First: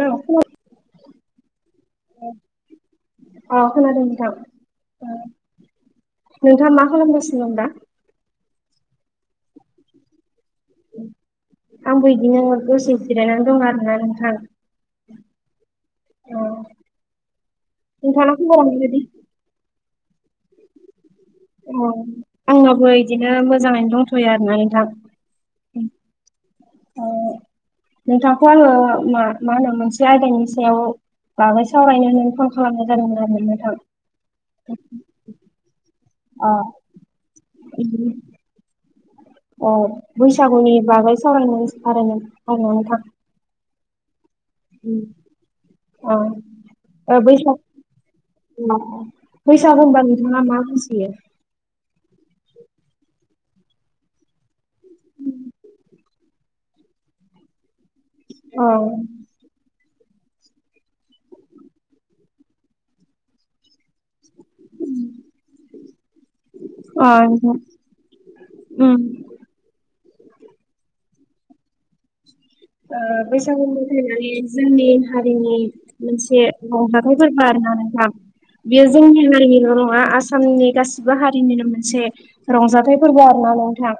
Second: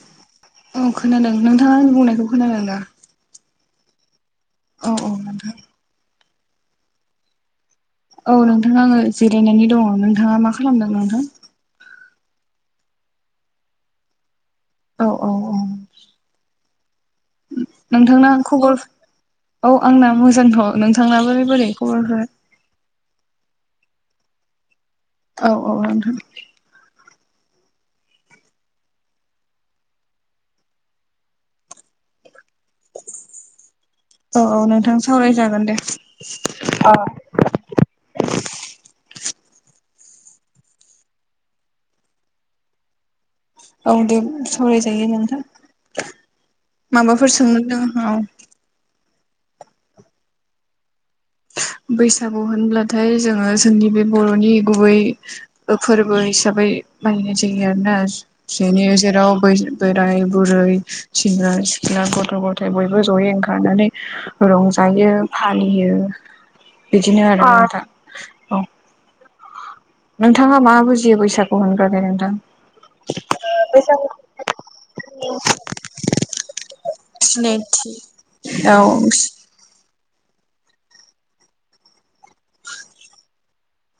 औ खोना औ खोनादों नोंथाङां आंनि बुंनायखौ खोनादों ना अ खोनादों नोंथां औ - औ ओ नोंथाङा मा खालामगासिनो दं दा औ नोंथां आङो जिरायनानै दङ नोंथाङा मा खालामदों नोंथां इदिनो दसे जिरायनानै दं आरोना नोंथां औ औ औ औ नोंथांना खबरा खबर माबायदि? औ आंना मोजांथ' नों अ आंनाबो इदिनो मोजाङैनो दंथ'यो आरो ना नोंथां औ औ [inaudible] नोंथांखौ आङो मा मा होनो मोनसे आयदानि सायाव बागै सावरायनो नोंथां खालामनाय जादोंमोन आरो नोंथां औ औ नोंथां सावरायजागोन दे। अ औ बैसागुनि बागै सावराय सावराय सावरायनानै थां औ दे सरायजायो नोंथां अ ओ माबाफोर बैसाग सोंनो दोङो औ बैसागु होनबा नोंथाङा मा बुजियो बैसागु होनब्लाथाय जोङो जोंनि बे बर'नि गुबै फोरबो हिसाबै मानिनाय जायो ना औ जेने जेराव बै बोराइ बुरै सेंग्रा सिख्ला गथ' गथाय बयबो जयै ओंखारनानै रंजायो फालियो अ बिदिनो आरो नोंथां ओ औ उम नोंथाङा मा बुजियो बैसागु होनग्रो नोंथां बैसागु मोथायनानै जोंनि हारिनि मोनसे रंजाथाइ फोरबो आरो सिनायथि ना औ बेयो जोंनि हारिल' नङा आसाम आसामनि गासिबो हारिनिनो मोनसे रंजाथाइ फोरबो आरो ना नोंथां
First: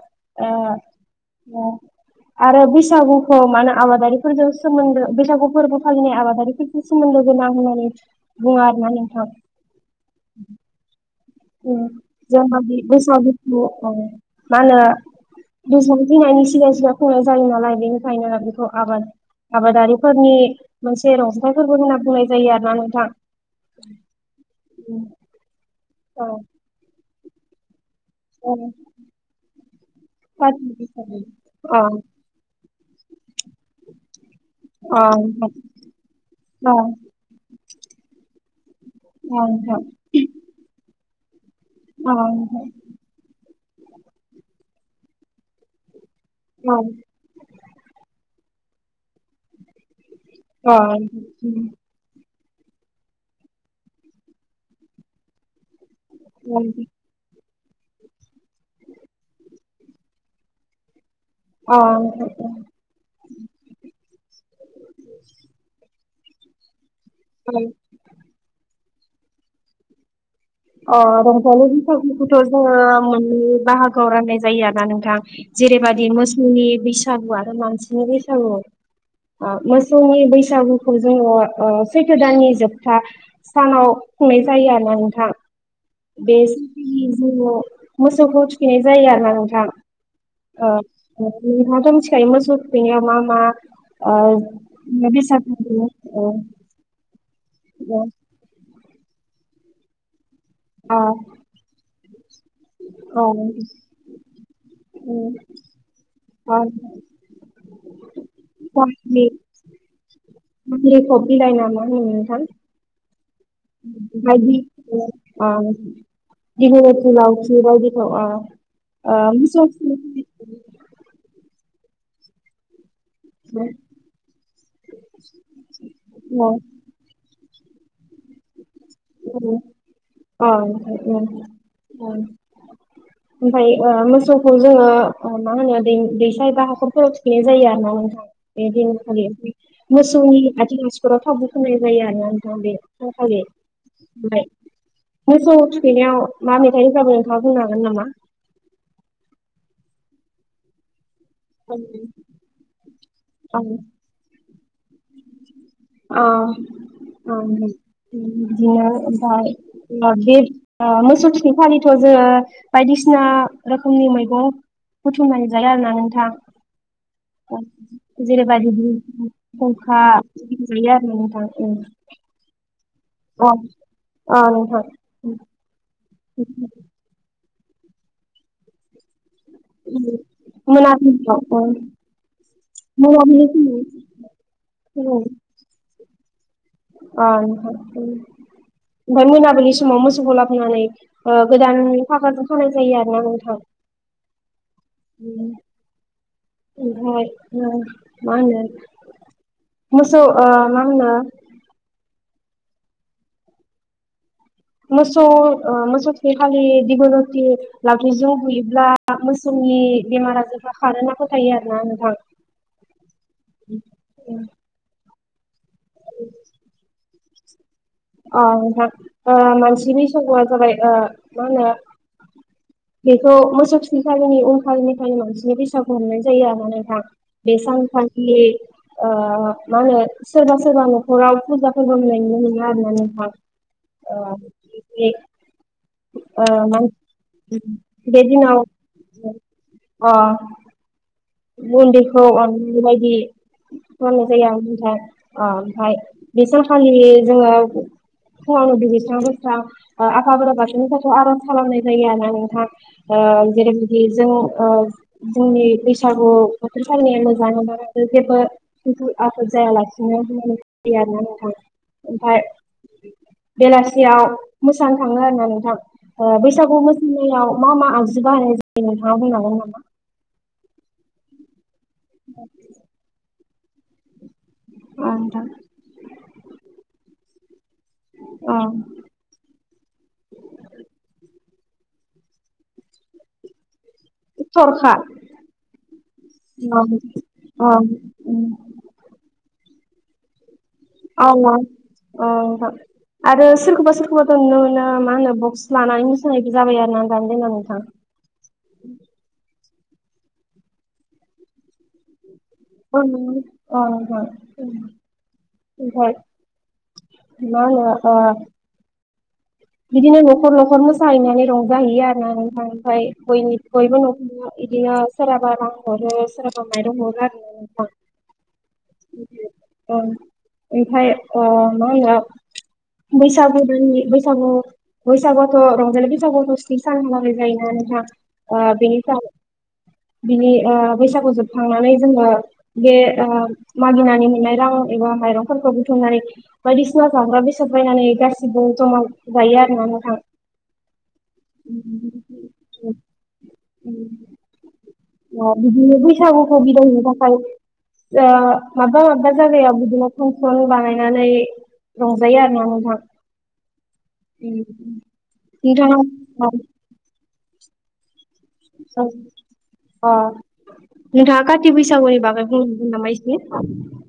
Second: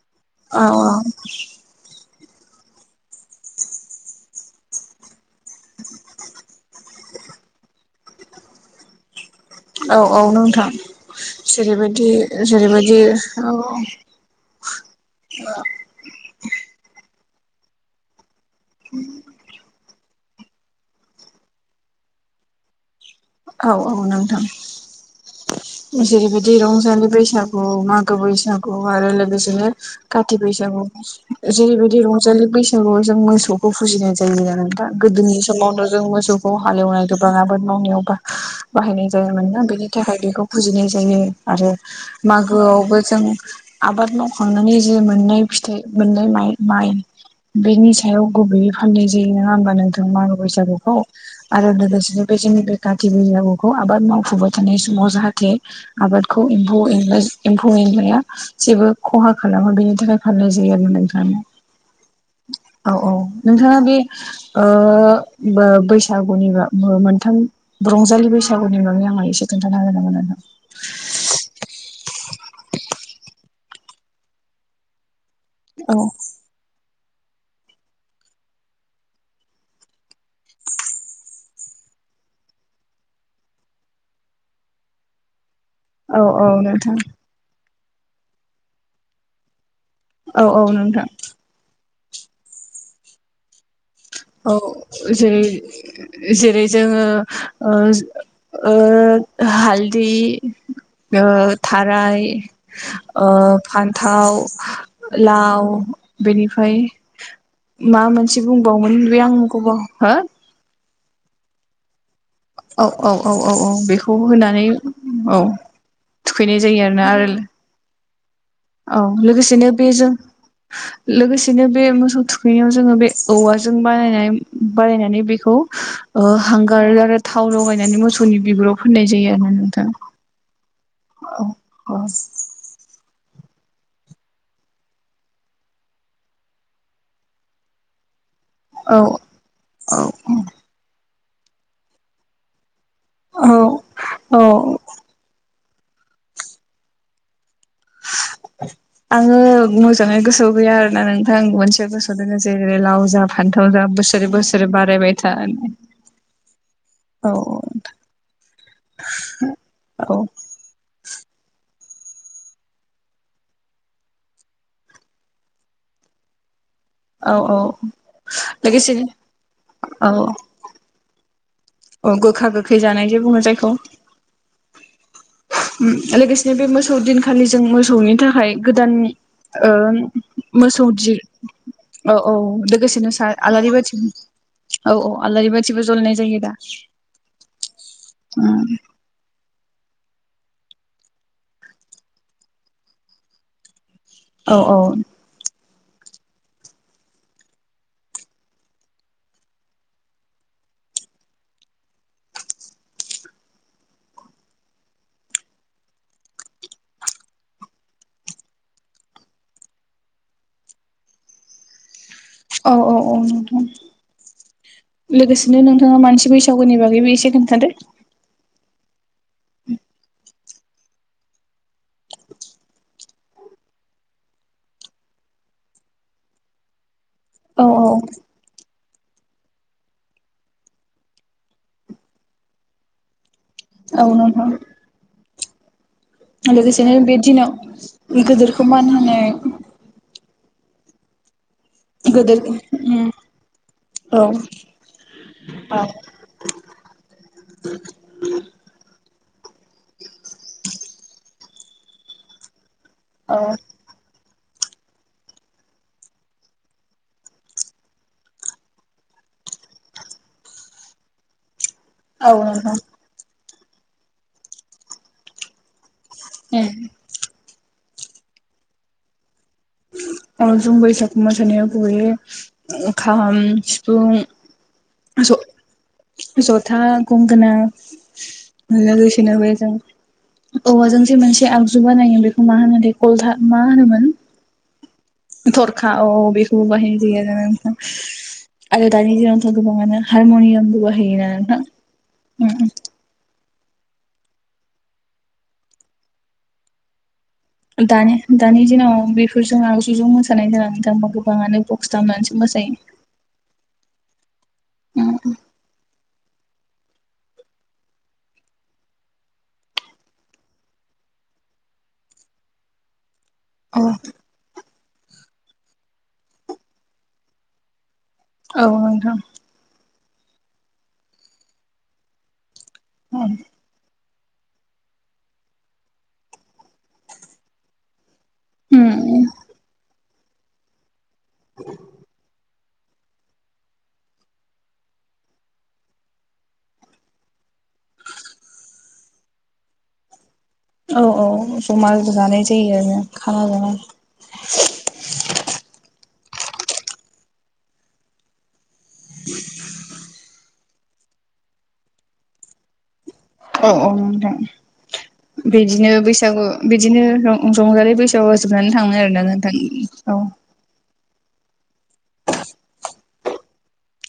ओ औ ओ आरो बैसागुखौ मानो आबादारिफोरजों सोमोन्दो बैसागु फोरबो फालिनाय आबादारिफोरजों सोमोन्दो गोनां होननानै बुङो आरो ना नोंथां औ औ नोंथां जेरैबायदि जोंहा जेरैबायदि बेसाद औ बस्थु मा होनो बेसब गिनायनि सिगां सिगां खुंनाय जायो नालाय बेनिखायनो बेखौ आबाद आबादारि फोरनि मोनसे रंजथाइफोरबो होनना बुंनाय जायो आरो ना नोंथां औ औ नोंथां औ जेरैबायदि रंजालि बैसागु मा औ बैसागु आरो लोगोसेनो काति बैसागु अ जेरैबायदि रंजालि बैसागु औ जों मोसौखौ फुजिनाय जायो जायो नोंथां अ गोदोनि अ समावनो जों मोसौखौ नोंथां हालेवनाय गोबां आबाद मावनायाव बा बाहायनाय जायो अ मोन नोंथां बेनि थाखाय बेखौ फुजिनाय जायो आरो अ मागोआवबो जों आबाद मावखांनानै जे मोननाय फिथाइ मोननाय माइ बेनि सायाव गुबैयै फालिनाय जायो नोङा होमबा नोंथां मागो अ बैसागुखौ आरो लोगोसे बे जोंनि बे काति बैसागुखौ आबाद मावफुबाय थानाय समाव जाहाथे आबादखौ एम्फौ एनला एम्फौ एनलाया जेबो खहा खालामा बेनि थाखाय फालिनाय जायो आरो ना नोंथां अ औ औ नोंथाङा बे ओ बै बैसागुनि बा मोनथाम रंजालि बैसागुनि बागै आङो एसे खोन्थाना होनांगोन आरो अ रंजालि बैसागुखौथ' जोङो मोननै बाहागोआव रानाय जायो आरो ना नोंथां जेरैबायदि औ मोसौनि बैसागु बैसागु आरो मानसिनि बैसागु मोसौनि बैसागुखौ जोङो ओ सैथो दाननि जोबथा सानाव खुंनाय जायो ना नोंथां बे औ औ नोंथां जोंनि जिउवाव मोसौखौ थुखैनाय जायो आरो नोंथां औ औ ओ नोंथां नोंथाङाथ' मिथिखा मिथिखायो मोसौ थुखैनायाव मा मा ओ औ बेसाद जेरै नांगौ। ओ जेरै जोङो ओ ओ हाल्दि आ थाराय ओ फान्थाव लाउ बेनिफ्राय मा मोनसे बुंबावोमोन बे आं गोबाव हो [unintelligible] खब बिलाइ ना मा होनो औ औ औ औ औ बेखौ होनानै औ थुखैनाय जायो आरोना दिगलथि आरो लावथि बायदिखौ औ औ लोगोसेनो बेजों लोगोसेनो बे मोसौ थुखैनायाव जोङो बे औवाजों बानायनाय बानायनानै बेखौ ओ औ हांगार आरो थाव लगायनानै मोसौनि बिगुराव फोननाय जायो आरो नोंथा उ उ ओमफाय ओ मोसौखौ जोङो मा होनो दै दैसा एबा हाखरफोराव थुखैनाय जायो आरो ना नोंथां बे दिनखालि औ मोसौनि आथिं आसुगुराव थावबो फुननाय जायो आरो ना नोंथां बे सानखालि औ औ सौ थुखैनायाव मा मेथाइ मा मेथाइ रोजाबो [unintelligible] नामा? आङो मोजाङै गोसोआव गैया आरो ना नों आं मोनसे गोसो दोङो जेरै लाव जा औ फान्थाव जा बोसोरै बोसोरै बारायबाय थानो होननाय अ [unintelligible] बिदिनो ओमफाय ओ औ बे ओ मोसौ थुखैखालि थ' जोङो बायदिसिना रोखोमनि मैगं बुथुमनानै जायो आरोना नोंथां औ औ जेरैबादि बि लोगोसेनो [unintelligible] फुंखा जायो आरो नोंथां ओं अ गोखा गोखै जानाय जे बुङो जायखौ अ नोंथां उ लोगोसेनो बे मोसौ दिनखालि जों मोसौनि थाखाय गोदान ओ मोसौदि मोनाबिलियाव औ औ लोगोसेनो सार आलारि बाथि औ औ आलारि बाथिबो जलायनाय जायो दा अ नोंथां ओ [unintelligible] नि समाव मोसौखौ लाबोनानै गोदान फागाजों खानाय जायो आरो ना नोंथां औ औ उ ओमफाय मा मा होनो मोसौ ओ मा होनो मोसौ ओ मोसौ थुखैखालि दिगलति लावथिजों बुयोब्ला मोसौनि नि बेमार आजारफ्रा खारो होनना फोथायो आरो ना नोंथां औ औ औ नोंथौ लोगोसे नो नोंथाङा मानसि बैसागुनि बागैबो एसे खोन्थादो अ नोंथां ओ मानसि बैसागुआ जाबाय ओ मा होनो बेखौ मोसौ थुखैखालिनि उनखालिनिफायनो मानसिनि बैसाागु हमनाय जायो आरोना नोंथां औ औ बेसन सानखालि ओ मा होनो सोरबा सोरबा न'खराव फुजाफोरबो होनाय नुनो मोनो आरोना नोंथां औ ओ नोंथां बिदि लोगोसेनो बे दिनाव बे दिनाव गोदोरखौ मान होनाय अ उन्दैखौ गोदोर अन उम बेबायदि औ खालामनाय जायो आरो ना नोंथां अ औ ओमफ्राय बेसोरखालि जोङो फुङावनो दुगैस्रां बोस्रां ओ आफा बोराबाथनि नथाखाय आर'ज खालामनाय जायो ओरोना नोंथा ओ औ जेरैबायदि जों ओ जोंनि बैसागु बोथोर फालिनाया मोजां [unintelligible] जेबो [unintelligible] आफद जायालासिनो [unintelligible] [unintelligible] ना नोंथां औ ओमफ्राय नोंथां बेलासियाव मोसानो थाङो आरो ना नोंथां ओ उम बैसागु मोसानायाव मा मा आगजु बाहायनाय जायो नोंथाङा बुंनो [unintelligible] अ जों बैसागु मोसानायाव गुबैयै खाम अ सिफुं नोंथां ज जथा गंगोनां अ लोगोसेनो बे जों औवाजोंसो मोनसे आग जु [unintelligible] गा नायोन बेखौ मा होनो देथ मा होनोमोन थरखा थरखा औ बिखौ औ बाहायनाजायो आरो औ नोंथां दानि दिनावथ गोबाङानो हारम'नियाम औ औ आरो सोरखौबा सोरखौबाथ' नुनो मोनो बक्स लानानै मोसानायबो जाबाय आरो न दानि दानि दिनाव बेफोरजों आगजुजों मोसानाय जानानै दांबा गोबाङानो बक्स दामनानै मोसा अ अ म अ [inaudible] मा होनो ओ बिदिनो न'खर न'खर मोसाहैनानै रंजाहैयो आरोना नोंथां ओमफ्राय बयबोनि औ बयबो न'खराव इदिनो सोरहाबा रां‌ हरो सोरहाबा माइरं हरो आरो नोंथां औ नोंथां ओं ओमफ्राय ओ मा होनो बैसागु दान बैसागु बैसागुथ' रंजालि बैसागुथ' स्नि सान [inaudible] हांनाय जायोना नोंथा बेनि स बिनि ओ बैसागु जोबखांनानै जोङो बे ओ मागिनानै मोननाय रां एबा माइरंफोरखौ बुथुमनानै बायदिसिना जाग्रा बेसाद बायनानै गासिबो जमा जायो आरोना नोंथां औ औ जमा जानाय जायो आरो खाना जानाय सागुखौ बिदाय होनो थाखाय ओ माबबा माबबा जायगायाव बिदिनो फानस्न बानायनानै बानायनानै रंजायो आरो ना नोंथां औ औ नोंथां बिदिनो नोंथाङा बैसागु बिदिनो रंजालि बैसोआ जोबनानै थाङो आरोना नोंथां अ औ नोंथाङा काथि बैसागुनि बागै बुंहरनो नामा इसे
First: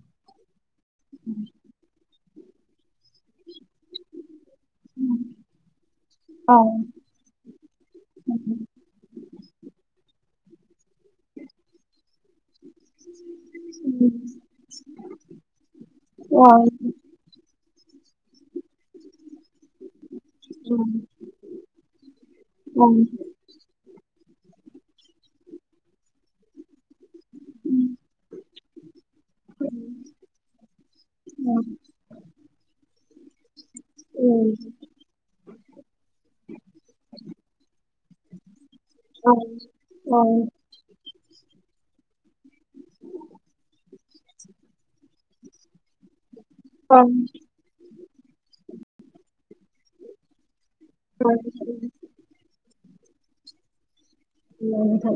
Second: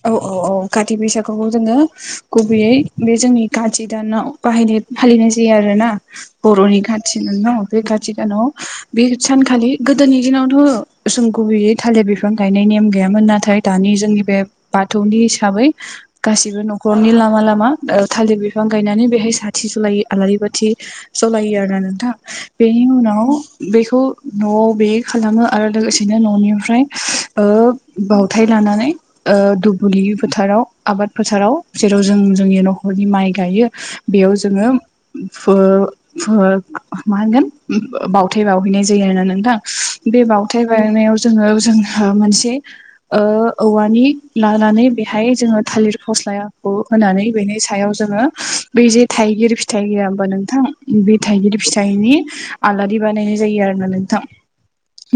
औ औ औ काथि बैसागुखौ जोङो गुबैयै बे जोंनि खाथि दानाव बाहायनाय फालिनाय जायो आरो ना औ बर'नि खाथि दान नाव बे खाथि दानाव बे सानखालि गोदोनि दिनावथ' सम गुबैयै थालिर बिफां गाय नेम गैयामोन नाथाय दा जोंनि बे बाथौनि हिसाबै गासिबो नखरनि लामा लामा लामा थालिर बिफां गायनानै बेहाय सार बाथि जलायो आलारि बाथि जलायो आरोना नोंथां बेनि औ उनाव बेखौ न'आव बे खालामो आरो लोगोसेनो न'निफ्राय ओ बावथाय लानानै ओ दुब्लि फोथाराव आबाद फोथाराव मागं जेराव जों जोंनि न'खरनि माइ गायो बेयाव जोङो फो फो मा होनगोन बावथाय बावहैनाय जायो आरोना अ नोंथां बे बावथाय बावनायाव जोङो जोंहा मोनसे ओ औवानि लानानै बेहाय जोंङो‌ थालिर फस्लायाखौ होनानै ओंखारबाय बेनि सायाव जोङो बै जे थाइगिर फिथाइ फिथाइ होआ होमबा नोंथां बे थाइगिर सिगांथ' फिथाइनि आलारि बानायनाय जायो आरोना नोंथां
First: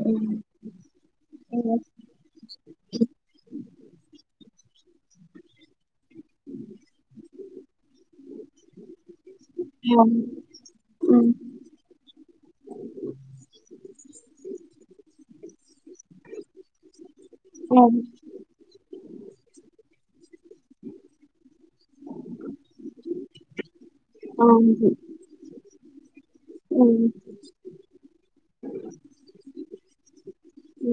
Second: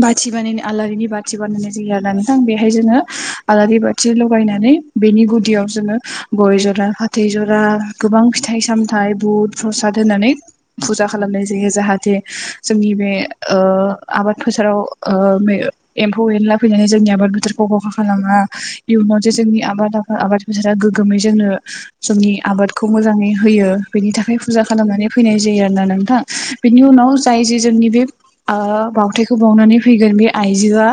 बाथि बानायनाय आलारिनि बाथि बानायनाय जायोआरोना नोंथां बेहाय जोङो आलारि बाथि बायनानै बेनि गुदियाव जोङो गय जरा फाथै जरा आरो गोबां फिथाइ सामथाइ बुथ प्रसाद होनानै फुजा खालामनाय जायो जाहाथे जोंनि बे ओ आबाद फोथाराव ओ एम्फौ एनला फैनानै जोंनि आबाद बोथारखौ खहा खालामा इयुनाव जे जोंनि आबाद आबाद बेफोथाराद गोग्गोमै जोंनो जोंनि आबादखौ मोजाङै होयो बेनि थाखाय फुजा खालामनानै फैनाय जायो आरोना नोंथां बेनि उनाव जाय जे जोंनि बे बावथायखौ बावनानै फैगोन बे आइजोआ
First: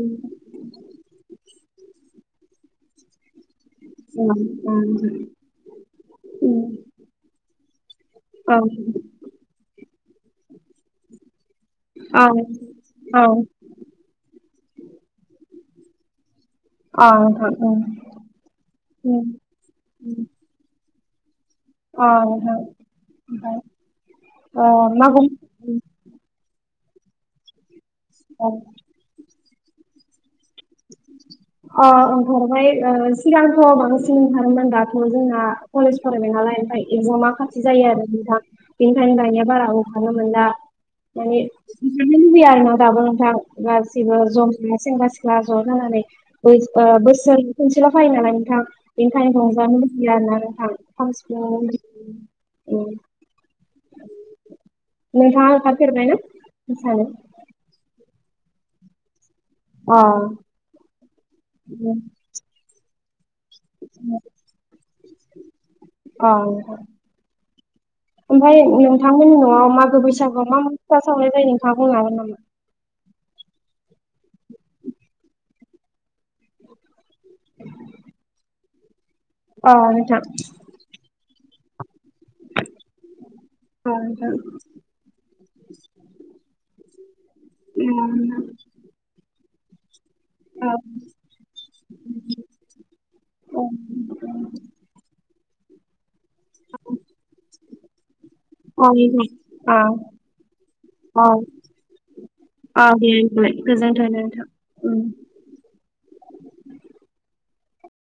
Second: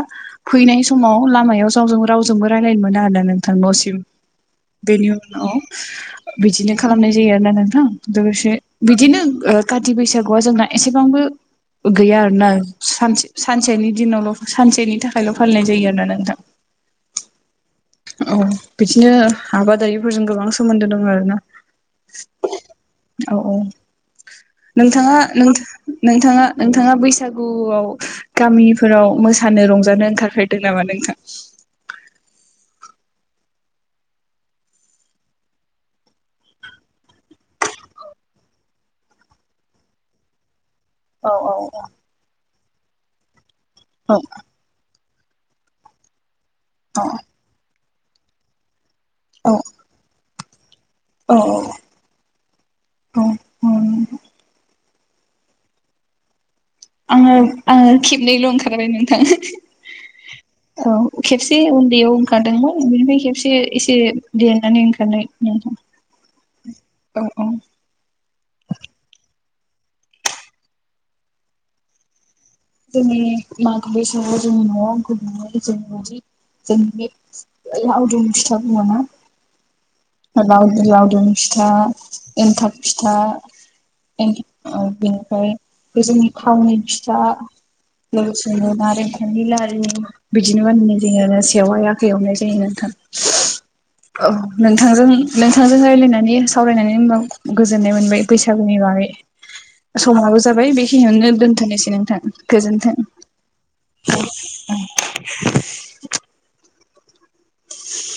फैनाय समाव लामायाव जावजों रावजोंबो रायलायनो मोना आरोना नोंथां नसिम बेनि उनाव बिदिनो खालामनाय जायो आरोना नोंथां लोगोसे बिदिनो ओ काथि बैसागुआ जोंना एसेबांबो गैया आरोना सानसे सानसेनि दिनावल' सानसेनि थाखायल' फालिनाय जायो आरोना नोंथां [inaudible] औ बिदिनो आबादारिफोरजों गोबां सोमोन्दो दं आरोना औ औ नोंथाङाथ नोंथाङा नोंथाङा बैसागुआव गामिफोराव मोसा फानो रंजानो ओंखारफेरदों नामा नोंखा अ ओंखारबाय सिगांथ' बांसिन ओंखारोमोन दाथ' जोंना कलेज फरायबाय नालाय ओमफ्राय एफौ मा खाथि जायो आरो नोंथां बेनिखायनो दानिया बारा ओंखारनो मोनला। औ माने औ नो लुबैया आरो ना दाबो नोंथां गासिबो औ जमसि गै सेंग्रा सिख्ल जा ज' थानानै बै ओ अ बोसोर खनसेल' फायो नालाय नोंथां। बेनिंखायनो औ रंजानो मिथिला न थां खाम औ सिफुं औ नोंथाङा ओंखार फेरबायना? आङो आङो खेबनैल' ओंखारबाय नोंथां। अ औ खेबसे उन्दैयाव ओंखारदोंमोन बेनिफ्राय एसे एसे देनानै ओंखारनाय नोंथां औ औ। ओमफफ्राय नोंथांमोननि न'आव मागो बैसागुआव मा मा फिथा सावनाय जायो नोंथाङा बुंनो हागोन नामा? जोंनि मागो बैसागोआव जोंनि न'आव [inaudible] जोंनि लावदुम फिथा बुङो ना? अ नोंथां लाव लावदुम फिथा एन्थाब फिथा। अ नोंथां अ एनथाब फिथा बेनिफ्राय जोंनि खावनि फिथा [unintelligible] नोंथां नारेंखलनि लारू बिदिनो अ माननाय जोङो सेवहाय आखाइ एवनाय जायो नोंथां। औ नोंथांजों नोंथांजों रायज्लायनाय मे सावरायनानै होनबा गोजोननाय मोनबाय बैसागुनि अ बागै नोंथां समाबो जाबाय बेखिनियावनो अ दोनथ'नोसै नोंथां। औ गोजोनथों दे होनबालाय गोजोनथों नोंथां उम [inaudible]